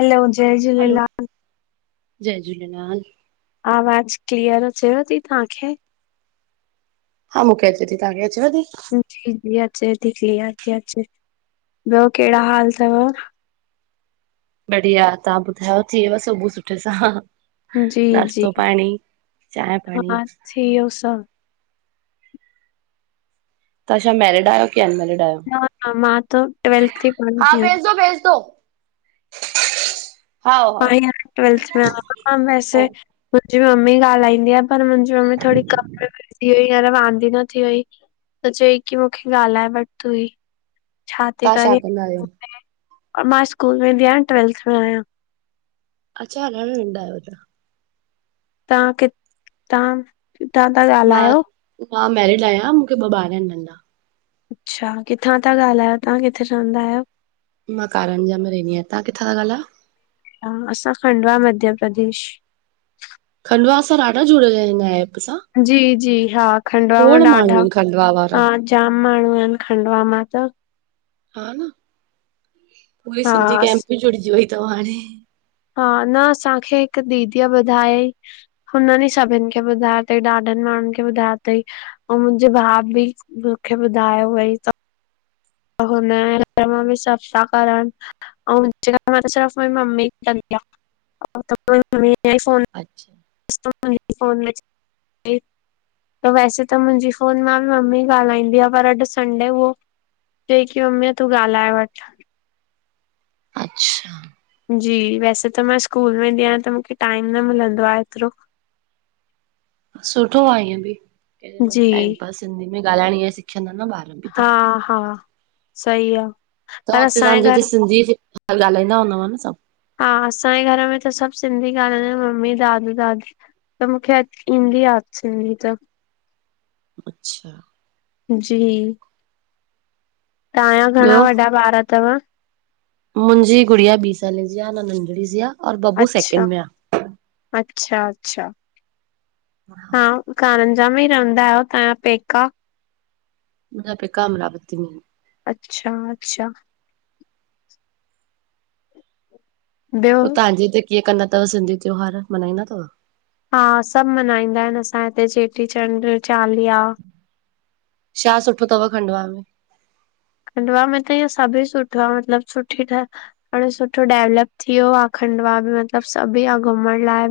हलो, जय हलो, झूलेलाल। जय झूलेलाल। आवाज क्लीअर अचेव ती तांखे? हा मूंखे अचे ती, तव्हांखे अचेव ती? जी -जी अचे ती, क्लीयर ती अचे, ॿियो कहिड़ा हाल तव? बढ़िया तां ॿुधायो? थी व सुबूह सुठे सां हां-हां, जी, जी, नास्तो पाणी, चाहिं पाणी। थीयो स तां छा मैरिड आयो, कि अन मैरिड? न, न मां त ट्वेल्थ थी पढ़ी हा आहियां, भेज दो, भेज दो, हाओ हाओ आई आं ट्वेल्थ आं- मां हाओ, मेसेज, मुजी मम्मी ॻाल्हाईंदी आ, पर मुंजी मम्मी थोड़ी काम विजी थी वई आ, त वांंदी द थी वई, त चई की मूंखे ॻाल्हाए वढ तूही, छा ती तव्हां करी? कंदा आहियो? मां स्कूल वेंदी आयां, ट्वेल्थ में आयां। अच्छा घर वेदां आयो तां, तव्हां कि तां तां-तां मां ॻाल्हायो? मां मैरिड आहियां, मूंखे ॿ ॿार आहिनि नंढा, अच्छा किथां ता ॻाल्हायो तहां किथे रहंदा आहियो? मां कारनिया मे रहींदी आंयां, तां किथां त ॻालायो? हा असां खंडवा मध्य प्रदेश। खंडवा सां ॾाढा जुड़ियल इन हिन ऐप सां, जी जी हा खंडवा मां खोड़ माण्हू ॾाढा आहिनि खंडवा वारा। हा जाम माण्हूं आहिन खंडवा मां त हा न पूरी हा सिंधी कैमप अस- बि जुड़जी वई थव हाणे हा न असांखे हिक्क दीदीअ ॿुधाय हुननि ई सभिन खे ॿुधायो थई ॾाढनि माण्हुनि खे ॿुधायो थई अव मुंहिंजे भाउ बि मूंखे ॿुधायो हुई सब हुन नम बि सफ़ा करणु। ऐंऊ मां त सिर् मुंहिंजी ममी कंदीीोन [unintelligible] अछा फोन में [inaudible] त वैसे त मुंहिंजी फोन मां मम्मी ॻाल्हाईंदी आ पर अॼु संडे हो जे की मम्मी तूं ॻाल्हाए वठ अच्छा। जी वैसे त मां स्कूल वेंदी आहियां त मूंखे टाइम न मिलंदो आहे एतिरो हा सुठो आहे ईअं बि जी टाइम पास सिंधी में ॻाल्हाइण ईअ सिखियंदा न ॿार बि त हा हा सही आ त पर हुते असांजे तव्हांजे हुते घर सिंधी ॻाल्हाईंदा हूंदाव न सब? हा असांजे घर में त सभु सिंधी ॻाल्हाईंदा ममी दादी दादी। त मूंखे ईंदी आहे सिंधी त अच्छा जी तव्हांजा घणा ॿियो वॾा ॿार थव? मुंहिंजी गुड़िया ॿी साले जी आहे न नंढड़ी जी आ। और बबू अच्छा सेकेंड में आ अच्छा अच्छा हा। करारंजा में ई रहंदा आहियो तव्हांजा पेका? मुंहिंजा पेका कमरावती मेंी। अचछा अच्छा ॿियो पो तव्हांजे हिे कीअं कंदा थव सिंधी त्योहार मनाईंदा थव हा सब मल्हाईंदा आहिन असांजे हिते चेटीचंड चालीहा। छा सुठो थव खंडवा में? खंडवा में त इअ सभुई सुठो आहे मतलब सुठी ठह हाणे सुठो डेवलप थी वियो आहे आ खंडवा बि मतलब सभी आ घुमण लाइ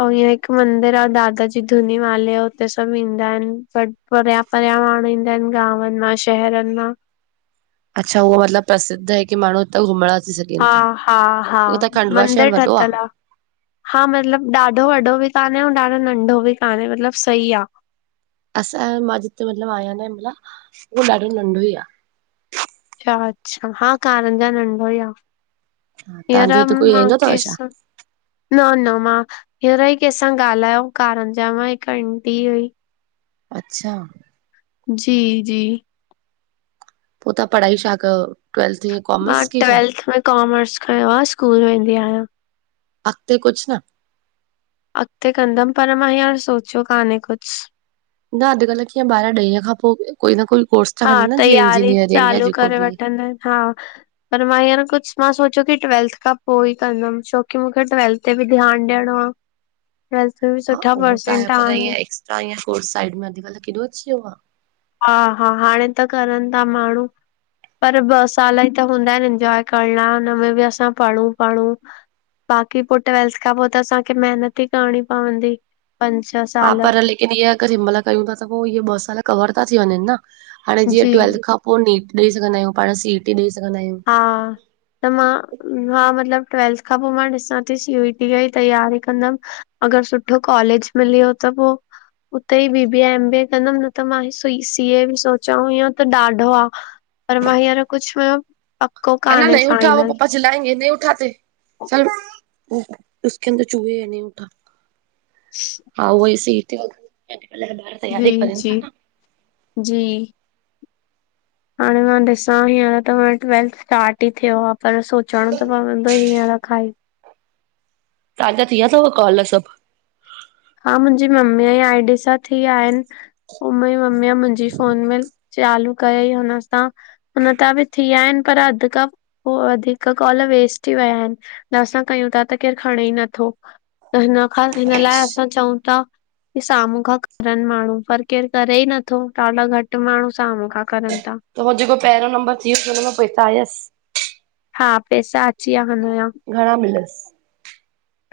अव ईअ हिक मंदर आहे दादा जी धुनी माले उते सब ईंदा आहिनि ब परया परण ईंदा आहिन गांव मां शहर मां। अच्छा उह मतलब परसिद् ह की माण्हू त घुमण अी सघॼी। हा हा हा मंदिर ठहिातल आ। हा मतलब ॾाढो वॾो बि कान्हे ऐं ॾाढो नंढो बि कान्हे मतलब सही आ। असां मां जिते मतलब आयां न मला उहो ॾाढो नंढो ई आ। अच्छा अच्छा हा कारनि ज नंढो ई आ। हियर तव्हांजे हुते कोई मां रहंदो अथव छा केसा? न न मां अहिड़ा ई कंहिंसां ॻाल्हायो कारनि जा मां हिक आंटी हुई। अच्छा जी जी पो त पढ़ाई छा कयो ट्वेल्थ ईअं मां कॉमर्स की छा ट्वेल्थ में कॉमर्स खयो आहे स्कूल वेंदी आहियां। अॻिते कुझु न? अॻिते कंदमि पर मां हयार सोचियो कान्हे कुझु। न अॼु कल्ह कीअं ॿारह ॾह खां पोइ कोई न कोई कोर्स था हा खणनि न जीअं तयारी इंजीनियरिंग या चालू जेको करे बि वठंदा आहिनि हा। पर मां हींअर कुझु मां सोचियो की ट्वेल्थ खां पोइ ई कंदमि छोकी मूंखे ट्वेल्थ उते बि ध्यानु ॾियणो आ। बि हा सुठा उहो आहे परसट पर आडु ईअं एक्स्ट्रा त साइड अुकल्ह केॾोची वियो आ। हा -हा हाणे त करनि था माण्हू। पर ॿ साल ई त हूंदा आहिनि इंजॉय करणा हुनमें बि असां पढ़ु- पढु बाक़ी पोइ ट्वैेल्थ खां पोइ त असांखे महिनत ई करणी पवंदी। पंच छ हा पर लेकिन इअ अ जंहिं महिल कयूं था त पोइ इहे ॿ साल कवर था थी वञनि न हाणे जीअं जी ट्वेल्थ खां पोइ नीट ॾेई सघंदा आहियूं पाण सी टी ॾेई सघंदा आहियूं हा त मां हा मतलब ट्वेल्थ खां पोइ मां ॾिसां थी सीईटी ई तयारी कंदमि। अगरि सुठो कॉलेज मिलियो त पोइ उते ई B B A M BA कंदमि न त मां सी ए बि सोचियां हअं हुत त ॾाढो आ। पर मां हींअर कुझु ॿियो ह न न उठा पपा चिलाइंगे न उठाते चल उक अंदर चूह हे नहीं उठा। [inaudible] हा उह ई सी ई टी जी तैयारी करनि जी था न जी। हाणे मां ॾिसां ह हाण त मुंहिंजो ट्वेल्थ स्टार्ट ई थियो आ। पर सोचणो त पवंदो हीअं र खाई। तहांजा थी वया अथव कॉल सभु? हा मुंहिंजी मम्मीअ जे आई डी सां थी आया आहिनि पोइ मुंहिंजी मम्मीअ मुंहिंजी फोन में। चालू कयई हुन सां हुन त बि थी विया आहिनि पर अध कप। उ वधीक कॉल वेस्ट थी विया आहिनि न असां कयूं था त केरु खणे ई नथो। त हिनख हिन लाइ असां चऊं था। की साम्हूं खां करनि माण्हू पर केरु करे ई नथो ॾाढा घटि माण्हू साम्हूं खां करनि था। त हो जेको पहिरों नंबर वियोसि हुन मां पोइ हिता आयसि। हा पैसा अची विया हुनजा। घणा मिलसि?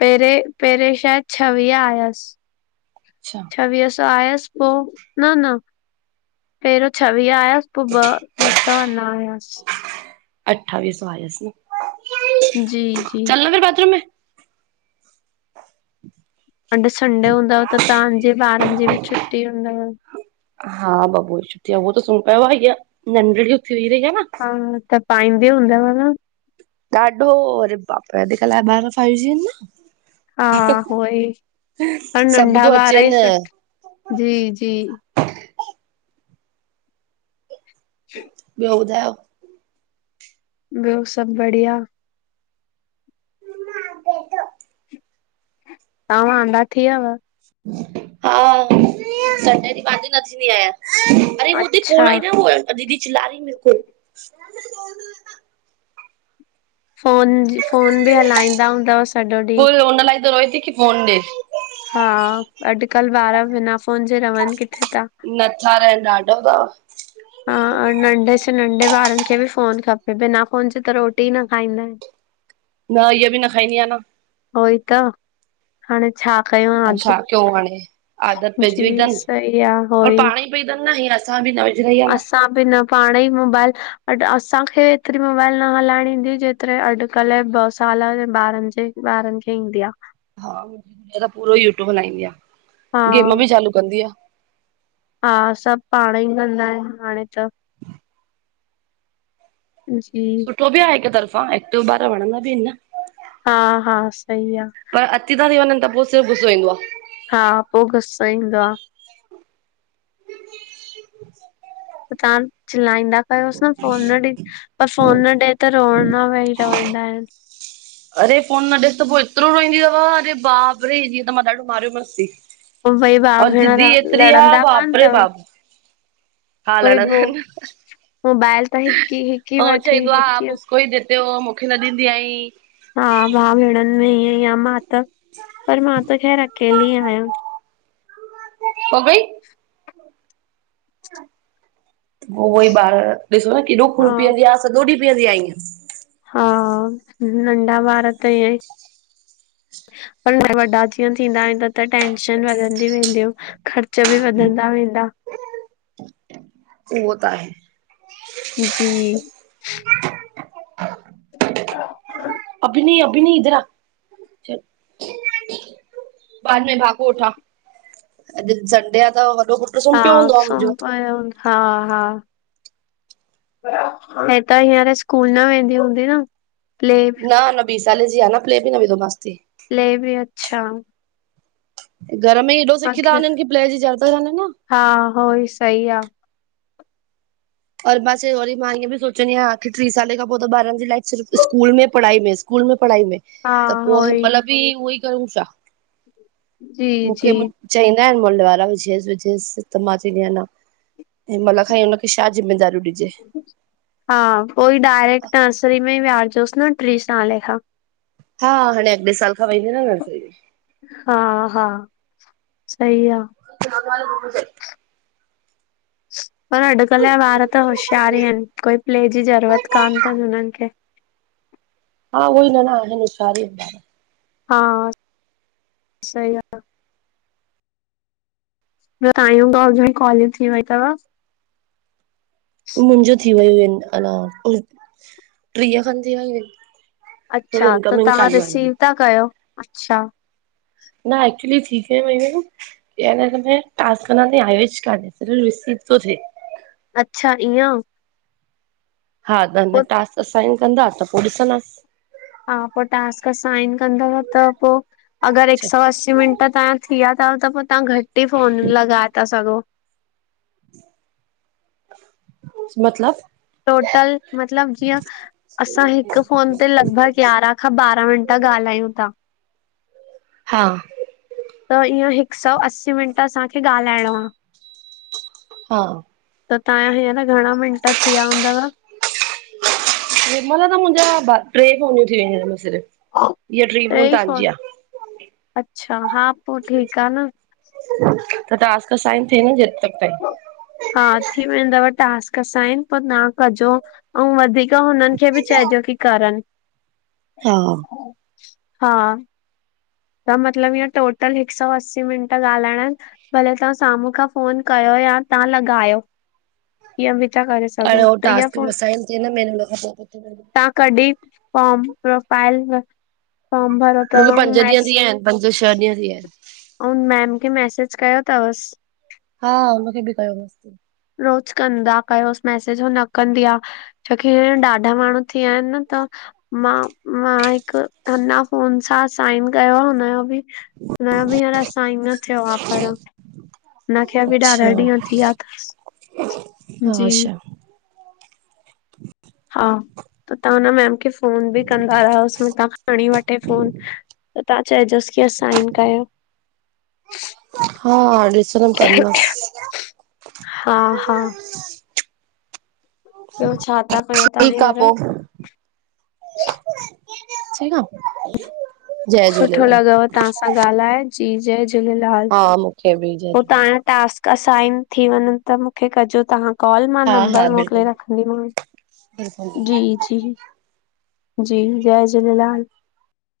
पहिरें पहिरें शायदि छवीह आयसि। अच्छा। छवीह सौ तवस आयसि पोइ न न। पहिरियों छवीह आयासीं पो ॿ ॿ सौ अञा आयासीं। अठावीह सौ आयस न। जी जी। बथरूम में। अॼु संडे हूंदव त तव्हांजे ॿारनि जी बि छुटी हूंदव? हा बबू ई छुटी आहे उहो त सुम्ह पियो आहे ह नंढड़ी उथी वेह रही आहे न। हा तपाई दी हूंदव न? ॾाढो करे बापरे अॼुकल्ह जा ॿार फाइव जी आहिन न। हा उ ई पर सभु नंढा थो ॿार ई अचेनि सुठ जी जी। [inaudible] ॿयो ॿुधायो? ॿयो सभ बढ़िया। तां वांंदा थी व्यव? हा, संडे ॾींह वांदी न थींदी आयां। अरे! वो उते फ़ोन अच्छा आई न, वो दीदी चिल्ला रई मेरे को। फ़ोन जी, फ़ोन बि हलाईंदा हूंदौस। उओई उन लाइ त रोए ती, की फ़ोन ॾे। हा, अॼकल ॿार बिना फ़ोन जे रहन किथे था? नचाराइन ॾाढो था। हा, नंढ़े से नंढ़े, ॿारन खे बि फ़ोन खपे, बिना फ़ोन जे त रोटी ई न खाईंदाइन। न, इह बि न खाईंदी आह न। उहोई त हाणे छा कयूं, हाणे आद छा कयूं हाणे आदत पइजी वई जी अथनि सही आ और होई, पाण ई पई अथनि न हीअं असां बि न विझराई आहे न असां बिना पाणई मोबाइल बट असांखे एतरी मोबाइल न हलाइण ईंदी हुई जेत तरे, अॼकल ॿ साल जे ॿारन जे ॿारन खे ईंदी आ। हा, हू हीअ त पूरो ई यूट्यूब हलाईंदी आ, हा गेम बि चालू कंदी आ। हा, सभ पाणई कंदा एन, हाणे त। जी तो बि आ हिक तरफ़ां, एक्टिव ॿार वणंदा बि एन न। हा हा, सई आ। पर, अती ता थी वञन, त पो सिर्फ़ गुसो ईंदो आ। हा, पो गुस्सो ईंदो आ। [inaudible] त, तां चल्लाईंदा कयोस न फ़ोन न ॾीं पर, फ़ोन न ॾे त रोअण मां वेही रहंदा एन। अरे, फ़ोन न ॾेस, त पो एतरो रोईंदी तव, अरे बाप रे, हींअर त मां ॾाढो मारयो मांस ती। पो ॿई भाउ और भेण जिदी एतरी आ, लड़ंदा कान बाप रे तव बाप। हा, कोई लड़ंदा ॿियो एन न, मोबाइल त हिकु ई हिकु ई हो वठी चईंदो हिकु आप उसको ई दे ते हो, मूंखे न ॾींदी आहीं। हा, भा भेणन में हींअंईं आ, मां त, पर मां त खैर अकेली आयां। [inaudible] पो उहोई ॿार, ॾिसो न केॾो खून हा पीअंदी आ, सॼो ॾींह पीअंदी आ हा, नंढ़ा ॿार त ईंयंईं पर, वॾा जीअं थींदा वेंदा, त टेंशन वधंदी वेंदयूं। ख़र्च बि वधंदा वेंदा। उहो त आहे। जी [inaudible] अभी नहीं, अभी नही, इधर आ। बाद में, भा को उठा। अॼ संडे आ त वॾो कु हा, सुमपयो हूंदो, हा हा हे त, हींअर स्कूल न वेंदी हूंदी न? प्ले न न, ॿीं सालें जी आ न, प्ले बि न विधो मांस ती। ले बि अच्छा। घर में ई हेएॾो अ सिखी था वञनि की प्ले जी ज़रुत कान तन न। हा हो ई सही आ। और मासी बि वरी मां ईअं बि सोचंदी आहिया, की टी साले खां पोइ त ॿारनि जी लाइफ सिर्फ़ स्कूल में पढ़ाई में स्कूल में पढ़ाई में। हा त हो पोइ हिन ई महिल बि उहई कयूं छा जी मुखे जी चईंदा आहिन मुल वारा पुछेस पुछेस त मां च‌ईंदी कयां न, हि मल खाईंदा कुछ। छा ज़िमेदारियूं ॾिजे? हा पोई डायरेक्ट नर्सरी में विहारजोसि न टी साले खां। हा हाणे अॻिले साल खां वेंदो न नर्सरी में। हा, हा सही आ। त घ [unintelligible] हा [inaudible] पर अॼुकल्ह जा ॿार त होशियार ई आहिन, कोई प्ले जी ज़रूरत कान अथनि हुननि खे। हा उअई न न सभ होशियार ई अन ॿार। हा सही आहे। अञा तांजियूं घण्यूं कालयूं थी वई अथव? मुंहिंजू थी वयू आहिन, अञा टीह खनि थी वयू आहिन। अच्छा त तहां रिसीव था कयो? अच्छा। न एक्चुली थी ते वयूं। त टासकन आज के शरीर र थो थ [unintelligible] अच्छा ईअंउ। हा त न टास्क असाइन कंदा त पोइ ॾिसंदासि। हा पोइ टास्क असाइन कंदव त पोइ अगरि हिक सौ अस्सी मिंट तहां थी विया अथव त पोइ तहां घटि ई फोन लॻाए ता सघो। मतलब टोटल मतलब जीअं असां हिकु फ़ोन ते लगभग यारहां खां ॿारहां मिंट ॻाल्हायूं ता। हा। त इअं हिक सौ अस्सीं मिंट असांखे ॻाल्हाइणो आ। हा। त तहांजा हींअर घणा मिंट थी विया हूंदव? हिनमहिल त मुंहिंजा ॿ टे फोनियूं थी वेंदूं आहिन सिर्फ़। इहा टी टे ई फोन तव्हांजी आहे अच्छा, हा पोइ ठीकु आ न। त टास्क असाइन [unintelligible] थ न ज त त हा थी वेंदव टास्क असाइन परि न कजो, अऊं वधीक त हुननि खे बि चइजो की करनि। हा। हा। त मतलबु इअं टोटल हिक सौ अस्सी मिंट ॻाल्हाइणा भले तहां साम्हूं खां फोन कयो या तहां लगायो इअ बि ता करे सघ अ हो टास्क असाइन थिए न म तव्हां कॾहिं फॉर्म प्रोफाइल मां फॉर्म भरयो मूंखे पंज अथव? थी ॾींहं विया आहिन पंज छह ॾींह थी विया आहिन। अउं मेम खेे मैसेज कयो अथवसि? हा हुनखे बि कयो मैसेज। रोज़ कंदा कयोसि मैसेज, हू न कंदी आ। छोकी हीं ॾाढा माण्हू थी विया आहिनि न त मां, मां हिकु अञा फोन सां साइन कयो आ हुनजो बि न बि हींअर असां ई न थियो आ पर हुनखे बि ॾाहा ॾींहं अच्छा थी विया तस, हा अच्छा हा, त तव्हां हुन मैम खे फ़ोन बि कंदा रहियासि मता तव्हां खणी वठे फ़ोन। त तव्हां चइजोसि की असाइन कयो। हा ॾिसनम कंनदस हा-हा ॿियो छा था कयो तव्हां ठीकु आ हींअर? पो [inaudible] [unintelligible] जय सुठो झूलेलाल लगव तव्हां सां ॻाल्हाए जी जयझ झूलेलाल हा मूंखे बि जय पोइ झूलेलाल। तव्हांजा टास्क असाइन थी वञनि त मूंखे कजो तव्हां कॉल मां हा हा नंबर मोकिले बिल्कुलु रखंदीमांव बिल्कुलु जी-जी बिल्कुलु। जी जय झूलेलाल।